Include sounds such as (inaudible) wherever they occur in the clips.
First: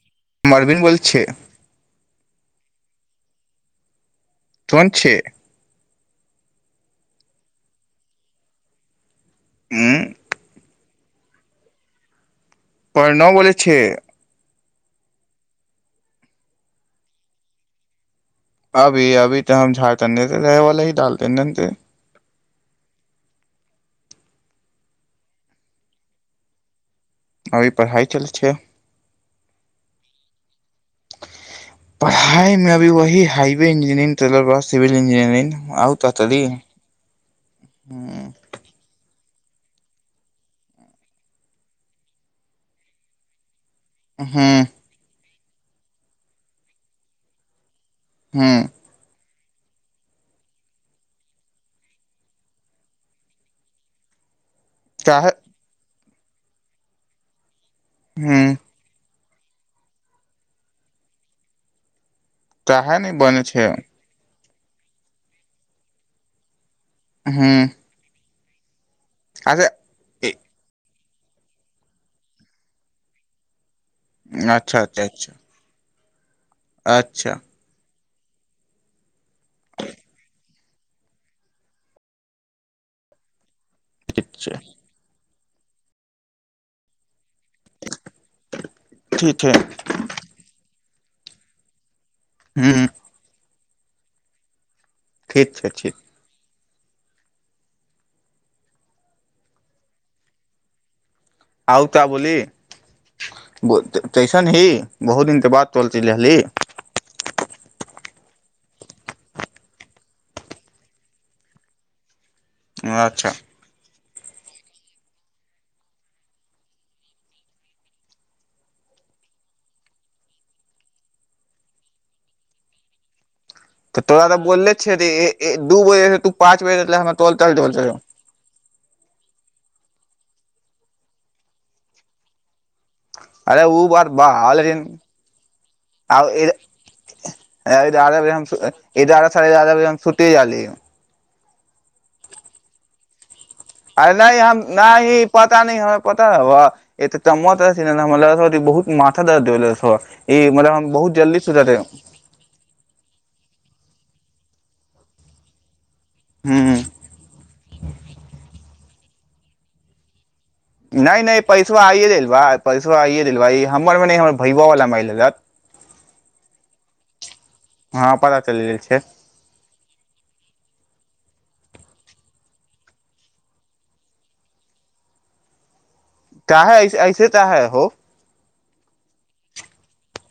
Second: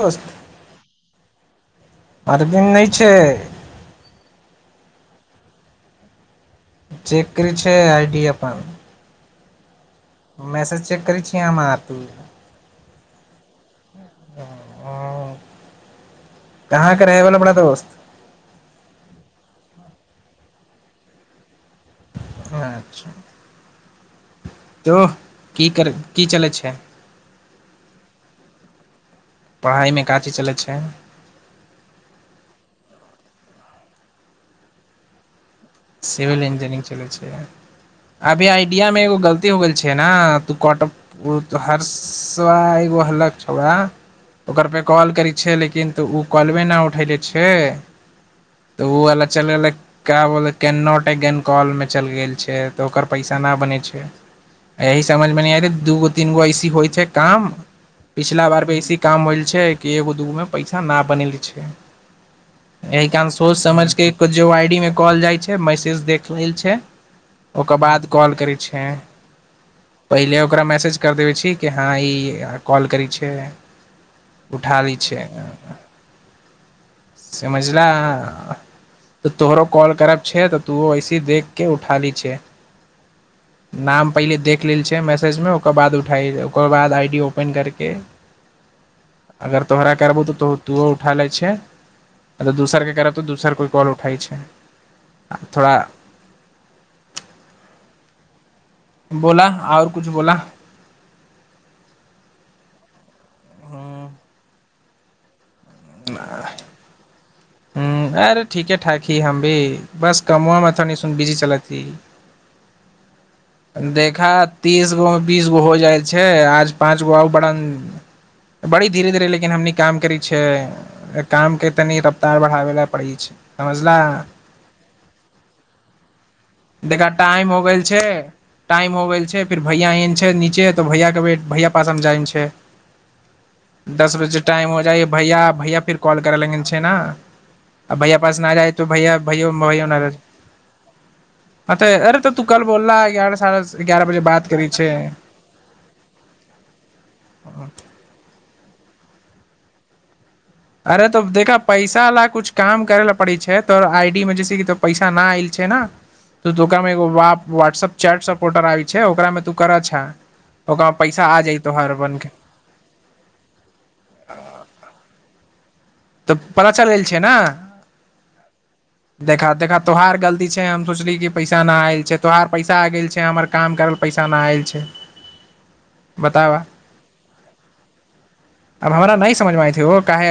दोस्त हम अरविन्द बोलै छियै अरबि नहि छै तवन छैे चेक करै छै आइ डी अपन (inaudible) मैसेज चेक करै छियै अमे तू परण बले छै ओ कहाँके रहै वला पड़ा दोस्त अभी अभी तऽ हम झाड़ त नहि रहै वालला ही ालते ने अच्छा तोह की कर की चलै छै अभी पढ़ाइ चलै छिय पढ़ाइमे का चीज चलै छै पढ़ाई मे अभी वही हाइ इंजीयरिंग तर बाद सिबिल इंजियरिंग सिविल इंजीनियरिंग चलै छै हूं अभी आइडिया मे एगो गलती हो गेल छै ने त हर्सवा एगो हल ओकर हूं पे कॉल कर छै लेकिन तऽ ओ कलबे नहि उठेले छै तऽ ओ अलग चल लै का बोलै कैन नॉट अगेन कॉलमे चलि गेल छै तऽ ओकर पैसा नहि बनै छै यही समझ काहे मे न नहि आरे दूगो तीन गो ऐसी होइ छै काम हूं पिछिला बार बेसी काम होइल छै कि एगो दूगोमे पैसा ना बनैल छै काहे एहिह नहि कारण बनै सोच छै समझके क जो आईडी में कहल जाइ छै ऐ मैसेज देख लेल छै हूं ओकर बाद कॉल करी छै अच्छा ए- पहिले ओकरा मैसेज कर देबै छी कि हँ ई कॉल करै छै अच्छा उठाबी अच्छा छै अच्छा अच्छा समझिला तोहरो कॉल करब छै तऽ तूहो ऐसे ही देख के उठा लय छै नाम पहिले देख लेल छै मै फ्रिज ओकर बाद उठाइ ओकर बाद आई डी ओपन पाइन गरके ठीक छै अगर तोरा करबौ तऽ तो तूओ उठा ले छै अरे दूसर हूं के करत तऽ दूसर कोइ काॅल उठै छै ठीक छै थोड़ा ठीक बोला आओर किछु बोला आउ ता बोली कईसन ही बहुत दिन त बाद (unintelligible) चल च ही हम्म अरे ठीके ठाक ही हम भी बस कमआ मे तनि सुन बिजी चलत ही आच्छा देखा तीसगो बीसगो हो जाइ छै आज पाँच गो आउ बड़ा बड़ी धीरे धीरे लेकिन हमनी काम करै छियै कामके तनि रफ्तार बढ़ाब लए पड़ै छै तऽ तोरा समझला तऽ बोले छै दू बजे तू पाँच बजे (unintelligible) देखा रा तोल टाइम चल हो चोल गेल चल छै टाइम हो गेल छै फेर भैया एहन छै नीचे तऽ भैयाके वेट भैया पासमे जाइमे छै अरे ओ बात दस बा बजे टाइम हो लेकिन जाइ भैया भैया फिर कॉल कर लगे छै ने आ भैया एगारह बजे पास हम न जाइ तऽ भैया एगारह साढ़े भैय एगारह बजे भैयो हम नहि सुते जाली अ ते अरे तऽ तू कल बोलला ग्यारह से (inaudible) स आरे नहि हम नाहि पता नहि हमरा पता हब (unintelligible) तऽ तमत ल बहुत माथा दर्द देबले स बा अरे तो देखा पैसा वाला कुछ काम करै ल पड़ी छै तो आइ फि के बजै से त पैस न आऐल छै ने त ह तूमे वाट्सअप चैट सपोर्टर आ छै ओकरा मे तू करऽ छ नहि नहि पैसो आइए देलबा पैसो आइए देलबा ई हमर मे नहि हमर भैयोवला म लेलत तऽ पता चलि गेल छै ने हँ पता चलि गेल छै देखा देखा तोहार गलती छै हम सोचली कि पैसा नहि आयल छै तोहार पैसा आ गेल छै हमर काम करल पैसा न आयल छै बताब क है अब ऐसे त है हो अब हमरा नहि समझमे आयथी ओ काहे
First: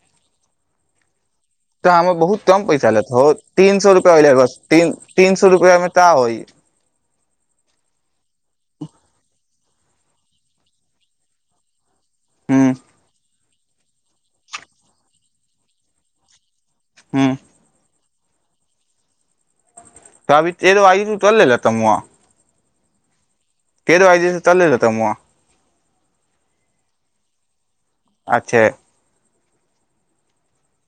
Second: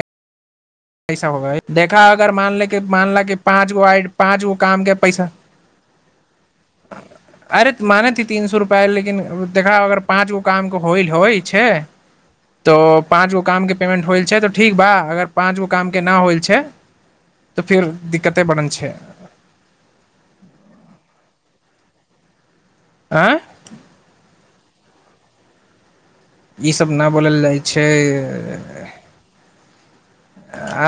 हो तऽ देखा हमर अगर बहुत मान कम ले पैसा लेत मानला हो कि पाँच तीन सौ गोइ रुपआ होलै पाँच गो बस तीन कामके पैसा तीन सौ रुपआ मे का होई अरे मानेथे तीन सो रुपैया पै लेकिन देखा अगर पाँच गो काम के होइल होइ छै हूं तऽ पाँचगो काम के पेमेन्ट होइ छै तऽ ठीक बा अगर पाँच गो कामके नाम होइल छै हूं तऽ फिर दिक्कते बनल छै त अभि तेल आरो तौल ले रे तमुआ आँ तेल आइ दिस चल रह तामुआ ई सब न बोलल जाय छै अच्छे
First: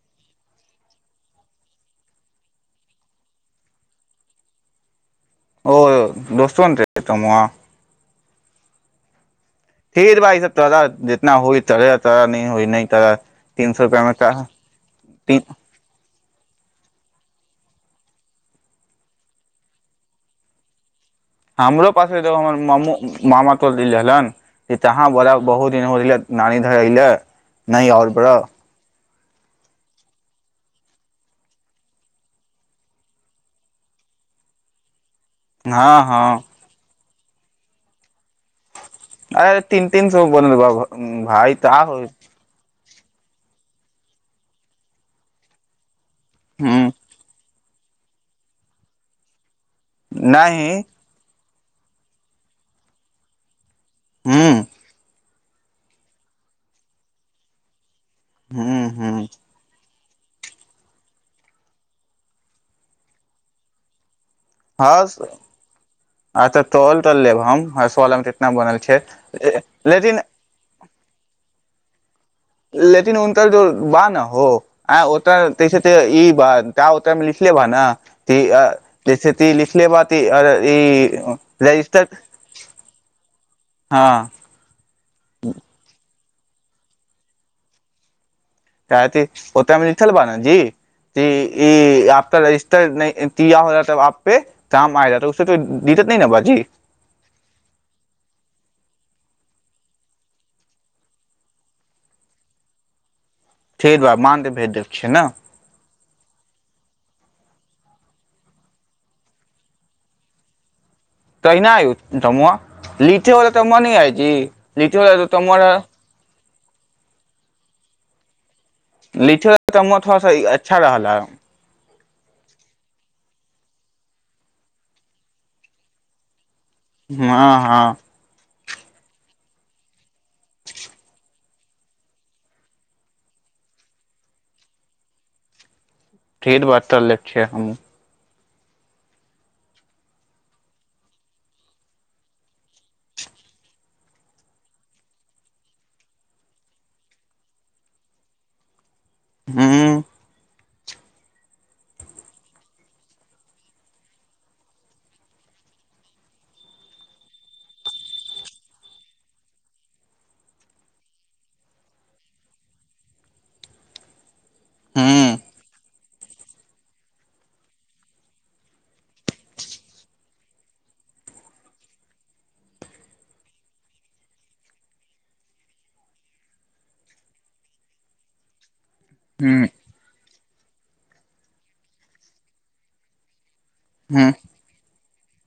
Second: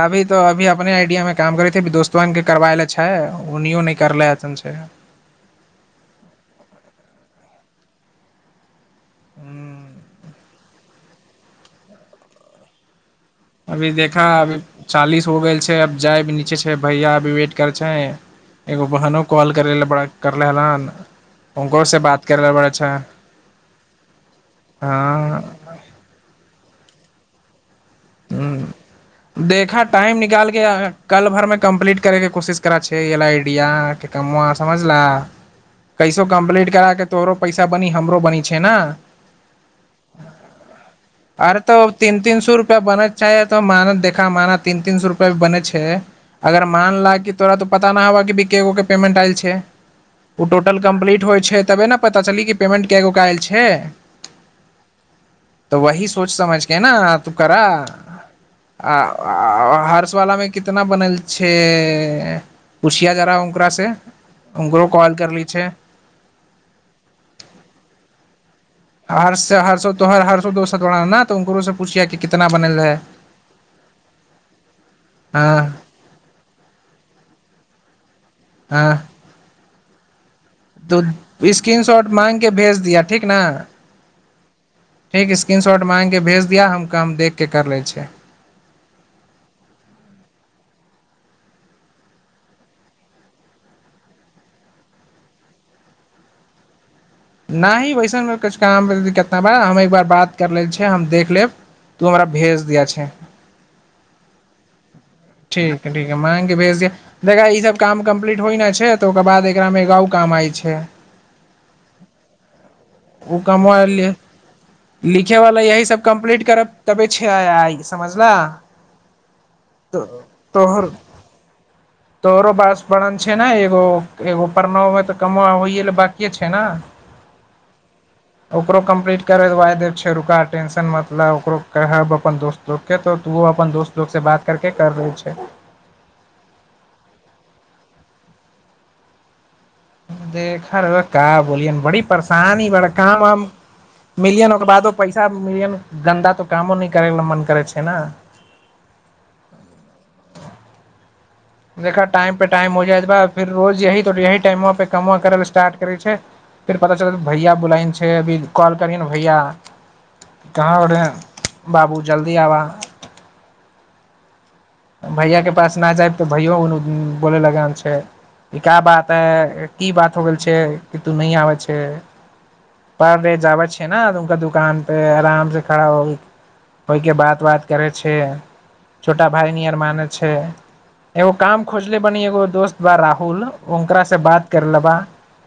अभी तो अभी अपने आइडियामे काम करे छैेी दोस्तके करबायले छै उनो नहि करले एसन छै ओ दोस्तव त मह फिर भाइ सब त जितना होइ तर तरा न होइ नहि त अभी देखा अभी चालीस हो गेल छै जाइ भी नीचे छै भैया भी वेट करै छै एगो बहनो कॉल करै लए बड़ा करले हरान हमरो पास हमर माम मामा तोन तहा बोड़ हँ बहुत दिन हो रहले नानी रहैल नहि और बर देखऽ टाइम निकालिके कल भरमे कम्प्लीट करैके कोशिश करै छी आइडिया कआ समझलऽ हँ कैसो हँ कम्प्लीट करा क तोरो पैसा बनी हमरो बनी छै न अरे तीन तीन स बनल भाइ अरे तऽ आ हो तीन तीन सौ रुपआ बनै चाहै तऽ मान देखा माना तीन तीन सए रुपआ बने छैै अगर हूं मान ल कि तोरा तो पता न हबा की भि केगो के पेमेंट आयल छै ओ नहि टोटल कम्प्लीट होइ छै तबे ने पता चलै कि पेमेन्ट कए गो आयल छै हू तऽ वही सोच समझके ना तू करअ हूँ आ हूँ अआ हर्ष वलाामे कितना बनल छै पूछिया औनकरा से उकरो कॉल हर्ष करली छै अचछा तल तल लेब हम (unintelligible) छै हर से हर स लेकिन तोहर हर सो दो स तोरा न तऽ उनकरो से पूछिया कि कितना बनल है लेेकिन उनकर जो बा न हो आ ओ त हँ तहिसे ते इ बा ता ओ त लिखले बा ना (inaudible) (unintelligible) ती हँ जैसे ती लिखले बातीर ई तऽ स्क्रीन रजिस्टर शॉट माँग के भेज दिया ठीक न हँ प्रिया हम काम देखके कर लै छिय (unintelligible) कह ओ तऽ नखल बा ने जी ईपक रजिस्टर हो तऽ आ पे काम आ उ दिक्कत न ने बाजी नाहि वैसन का कुछ काम दिक्कत ना बा हम एक बार बात कर ले छै हम देख लेब तू हमरा भेज दिया छै ठीक बा मान के भेज देब छियै न ठीक ह ठीक ह मांग के भेज दिह अ देखा ई सब काम कम्प्लीट होइ न छै तऽ ओकर बाद एकरा मेगाउ काम आइ छै कहि नहि (unintelligible) आयौ (unintelligible) त ओ लिठेवला तऽ म कामवा नहि ले आइज लिठेवला त लिखे वाला तर यही सब कम्प्लीट करब तबे छै आय आइ समझला लिखे कामवा थोड़ा सा अच्छा रहल ह तोरो बास वर्रन छै ने एगो एगो परना तऽ कमवा होइ लेल बाकिे छै न हाँ हाँ कर दबा देब छै रुका टेंशन मत ल ओकरो कहब अपन दोस्त लोकोकेँ तऽ तूहो अपन दोस्त लोकोसँ बात करि कऽ कर लै छै ढ़ेर बात करले छियै हम देखा रहे का बोलियन बड़ी परेशानी बड़ काम आ मिलियन ओकर बादो पैसा मिलिय गन्दा तऽ कामो नहि करै ल मन करै छै ने हूँ देखा टाइमपे टाइम हो जाय त ब फेर रोज यही यही टाइम पे कमा करय ल स्टार्ट करै छै फेर पता चलत भैया बुलाय छ छै अभी कॉल करियै ने भैया कहाँ रह रहे बाबू जल्दी आबह हूँ भैया के पास न जायब तऽ भैयो बोले लग छै ई का बात है की बात हो गेल छै कि तू नहि आबै छै पर रे आबै छ नेनका दुकान पे आरामसँ खड़ा हो होइके बात बात करै छै भााय हूँ नियर माने छै एगो काम खोजले बनी एगो दोस्त बा राहुल ओकरा से हूँ बात कर लेबा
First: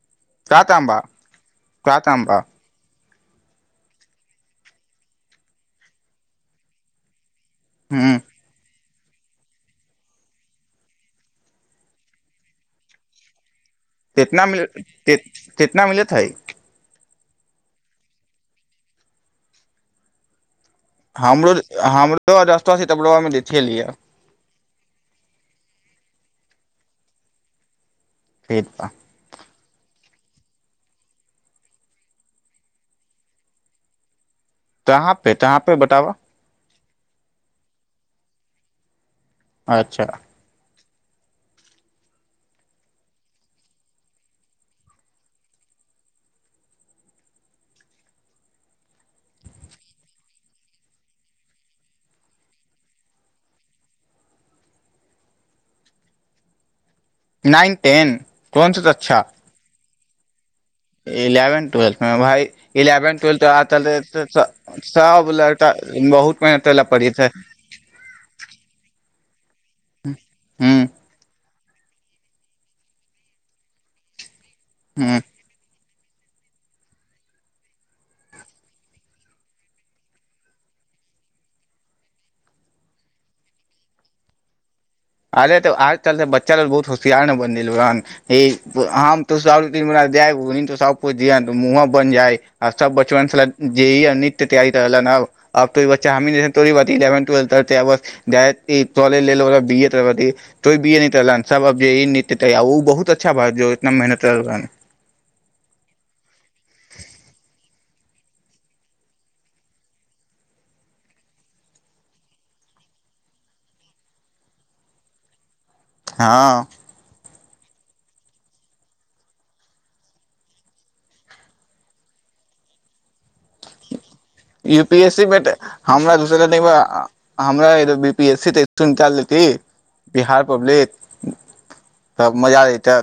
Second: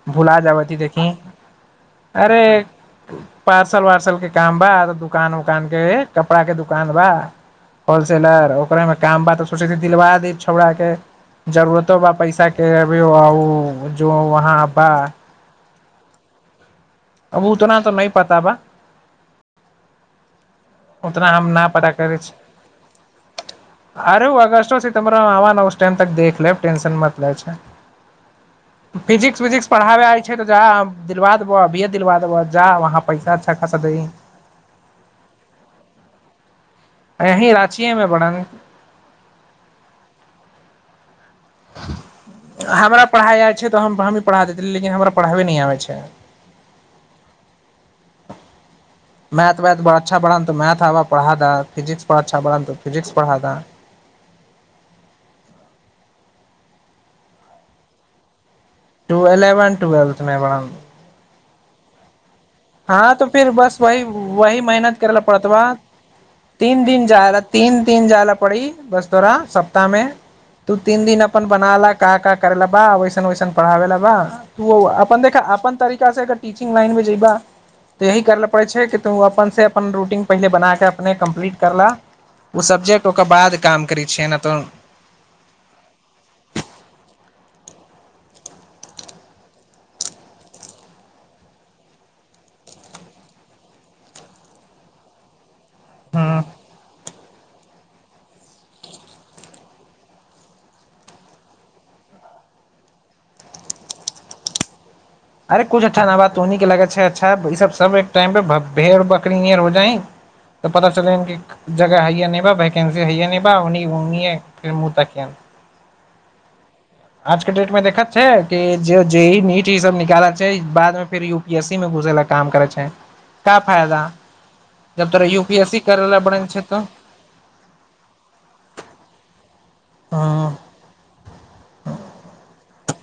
भुला का जाब ति दाम बा देखी का दाम बा अरे पार्सल वार्सल के काम बा दुकान उकान के कपड़ा के दुकान बा हूँ होलसेलर ओ करे मे काम बा तऽ सोचे दिलवा दी छौड़ा के जरूरतो बा पैसा के अभी ओ जो कितना वहाँ मिल बा कित कितना मिलत हइ अब उतना तऽ नहि पता बा उ तना आ हमरो न पता कर हमरो रस्तवा सितबरवा में देखे लिए आर अगसोरा आ देख लेब टेंशन मत लय छै खेत बा फिजिक्स विजिक्स पढ़ाबे आय छै तऽ जा दिलवा देबह अभिय दिलवा देबह जा वहाँ पैसा अच्छा खासा दही कहाँ पे कहाँ पे बताबा यहीं राचियमें पड़ंग अच्छा हमरा पढ़ाइ आइ छै तऽ हम हमही पढ़ा देतै लेकिन हमरा पढ़ाबे नहि आबै छै मैथ वैथ अच्छा बढ़ त मैथ पढ़ा द फिजिक्स अच्छा बढ़ त फिजिक्स पढ़ा द नाईन टेन ट्वञचत छा ट्वेल्थमे बा इलेवनथ ट्वेल्थ मे भाइ हँ त फिर बस वह वही स- मेहनत करै ल सब पड़त ब लड़का बहुत मेहनत करै ला तीन दिन पड़ै जा छै तीन दिन ज ला पड़ी बस थोराा सप्ताह में हूँ तू तीन दिन अपन बना ला क क करे ला बा वैसन ओैसन पढ़ाबे ला बा ओ हूँ अपन देख अपन त कर टीचिंग लानमे जइबा तऽ यही करय ल लेल पड़ै छै कि तू अपनसँ अपन रूटीन पहिले बना कऽ अपने कम्प्लीट कर लह ओ सब्जेक्ट ओकर बाद काम करै छियह ए ने तऽ अरे तऽ आज चल त बच्चा लग बहुत होशियार ने बनेल रहने हम तू जा त मुह बनि जाय आ सब बचपन छल जे नृित्य तैयारी कर ह अबो ई बच्चा ह ही तोड़ बात इेवन घर च आब दियौ तो भी सब जे ई नत्य ओ बहुत अच्छा भत इतना मेहनत रहल अरे कुछ अच्छा न बात त उन्ह के लगत छै अच्छा सब सब एक टाइम प भेड़ बकरीर हो जाइ तऽ पता चल जगह हैया बा वंसी हैया उन् फर मुह त हँ आज के डेट मे देखत छै कि जे जे ई नीट ई सब निकालल छै बादमे फेर यू पी एस सी मे घुसे लय काम करय छै का फायदा यू पी जब एस सी तोरा U but P S C करे हमरा ला दस बनै छै तऽ हमरा बीपी एस सी तऽ निकालल की बिहार हँ पब्लिक तब मजा अयतय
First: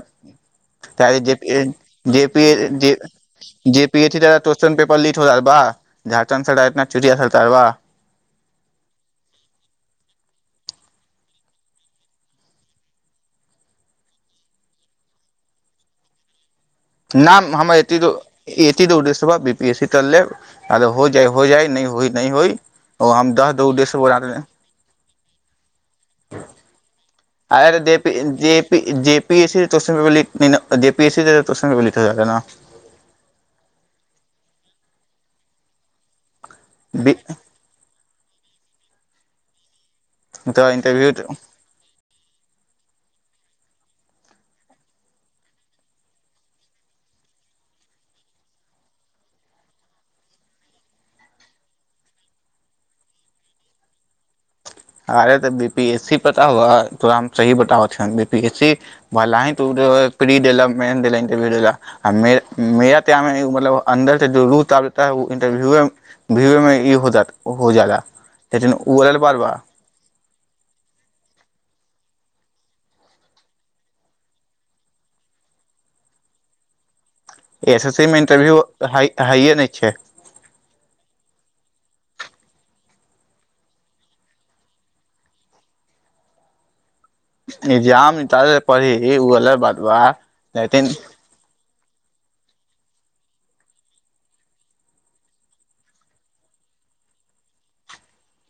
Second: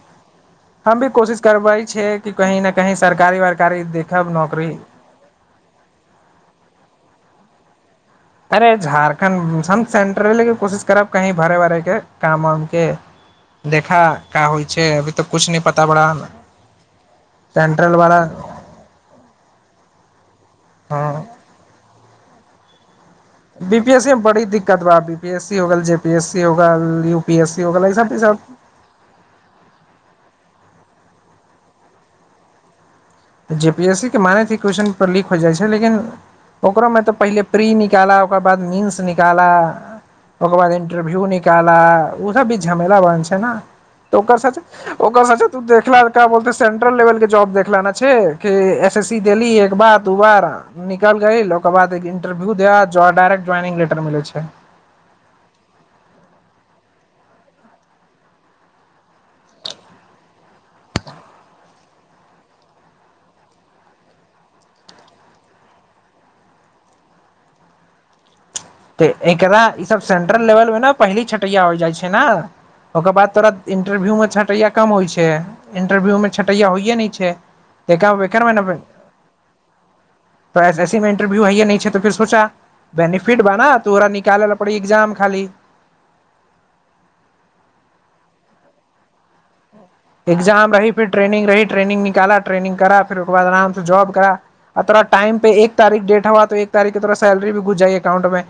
हम भी कोशिश करबय छियै कि कहीं ने कहीं सरकारी वरकारी देखब नौकरी वाह झारखंडसं सारा एतना चिड़ियाघर बा अरे झारखण्ड हम सेंटर लेके कोशिश करब कहीँ भरे उरेके काम उामके देखा का होइ छै अभी तऽ किछु नहि पता बड़ा हमरा न हमर एते दो उदेश्य बाबी पी एस सी त लेब हँ हो जा हो जाइ नहि हो नहि होइ ओ हम दह दो बी पी उद्देश्य एस सी बड़ी दिक्कत बा अभी बी पी एस सी हो गेल जे पी एस सी हो गेल यू पी (unintelligible) एस सी हो गेल त' ई सब ई सब जे पी एस सी त कोश्चन लीक होय हय न जे पी एस सी के मानैत छयै की क्वेेशचन पेपर लीक हो जाइ छै लेकिन ओकोरोमे तऽ न पहिले प्री निकालब ओकर बाद मीन्स निकाला ओकर बाद इंटरव्यू निकाला ओ सब भी झमेला बनने छै ने त ओकर के ओकर सके त देखना सेंट्रल लेवल के जॉब देखलाना छै कि एस एस सी देली एक बार दू बार निकल गइल ओकर बाद एक इंटरव्यू देआ डायरेक्ट ज्वइनिंग लेटर मिलय छै अरे तऽ बी पी एस सी पता हुआ तोरा हम सही बताब हइ बी पी एस सी भला ही तू प्री देलह मेन देलह इंटरव्यू देलह मेरा टाइममे एगो मतलब अंदर से ई है इटरव्यूएमे हो जाला उ तऽ एयल बड़ बा एकरा ई सब सेंट्रल लेवलमे ने पहिले छटैया हो जाय छै ने ओकर बाद तोरा इंटरव्यूमे छटैया कम होय छै इंटरव्यू में छटैया होइये ने छै है एस एस सी देख मे बेकार मै इंटरव्यू ने हय हइये नै छै त ऐ एसे सी मे इंटरव्यू हैयै नहि छै त फेर (unintelligible) फिट बा न तोहरा निकालल पड़ै एग्जाम खाली इग्जाममे ज्यादा पढय के पड़ी ई अलग बात छै एग्जाम रही फिर ट्रेनिंग रही ट्रेनिंग निकाला ट्रेनिंग करा फिर उके बाद आरामसं जाॅब करा तोरा टाइम पर एक तारिक डेट होव सैलरी भी घुस जाइ अकाउंटमे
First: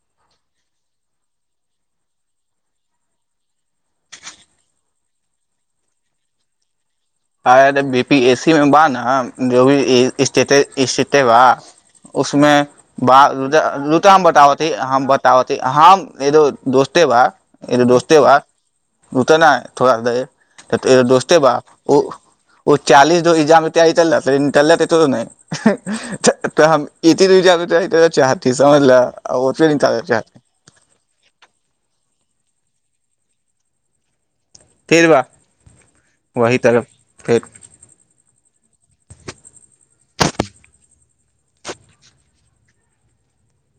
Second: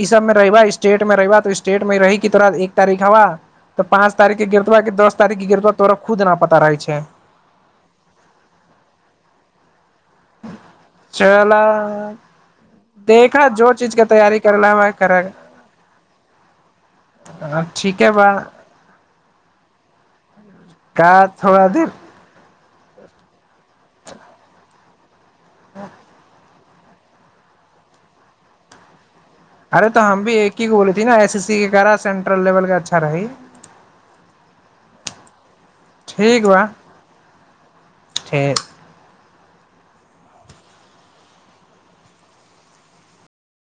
इ सबमे रहैब स्टेटमे रहैब स्टेटमे रहीब रही की तोरा एक तारिक हेबा त' पाॅंच तारिककें गिरतब‌ की दस तारिककें गिरत बा तोरा खुद न पता रहय छै ह रे बी पी एसी मे बा न जो भी स्थिति स्थिति बा चल उसमे ब देखा जो चीज के रुता तैयारी बताबी करला ह हम कर बताबी हम एदो दोस्ते बा एो दोस्ते बा रुत न ह थोड़ा देरो का दोस्ते बा थोड़ा देर ओ चालीस जो इजाम जाइ त तल इंटरलेट तऽ नहि (unintelligible) (unintelligible) तऽ हम इजरि समझल ओतबे अरे निकाले त हम भी चाहती एक ही गो बोली थी न एस सी सी के लेवल के अच्छा रहै फिर वाह वही तरफ फेर ठीक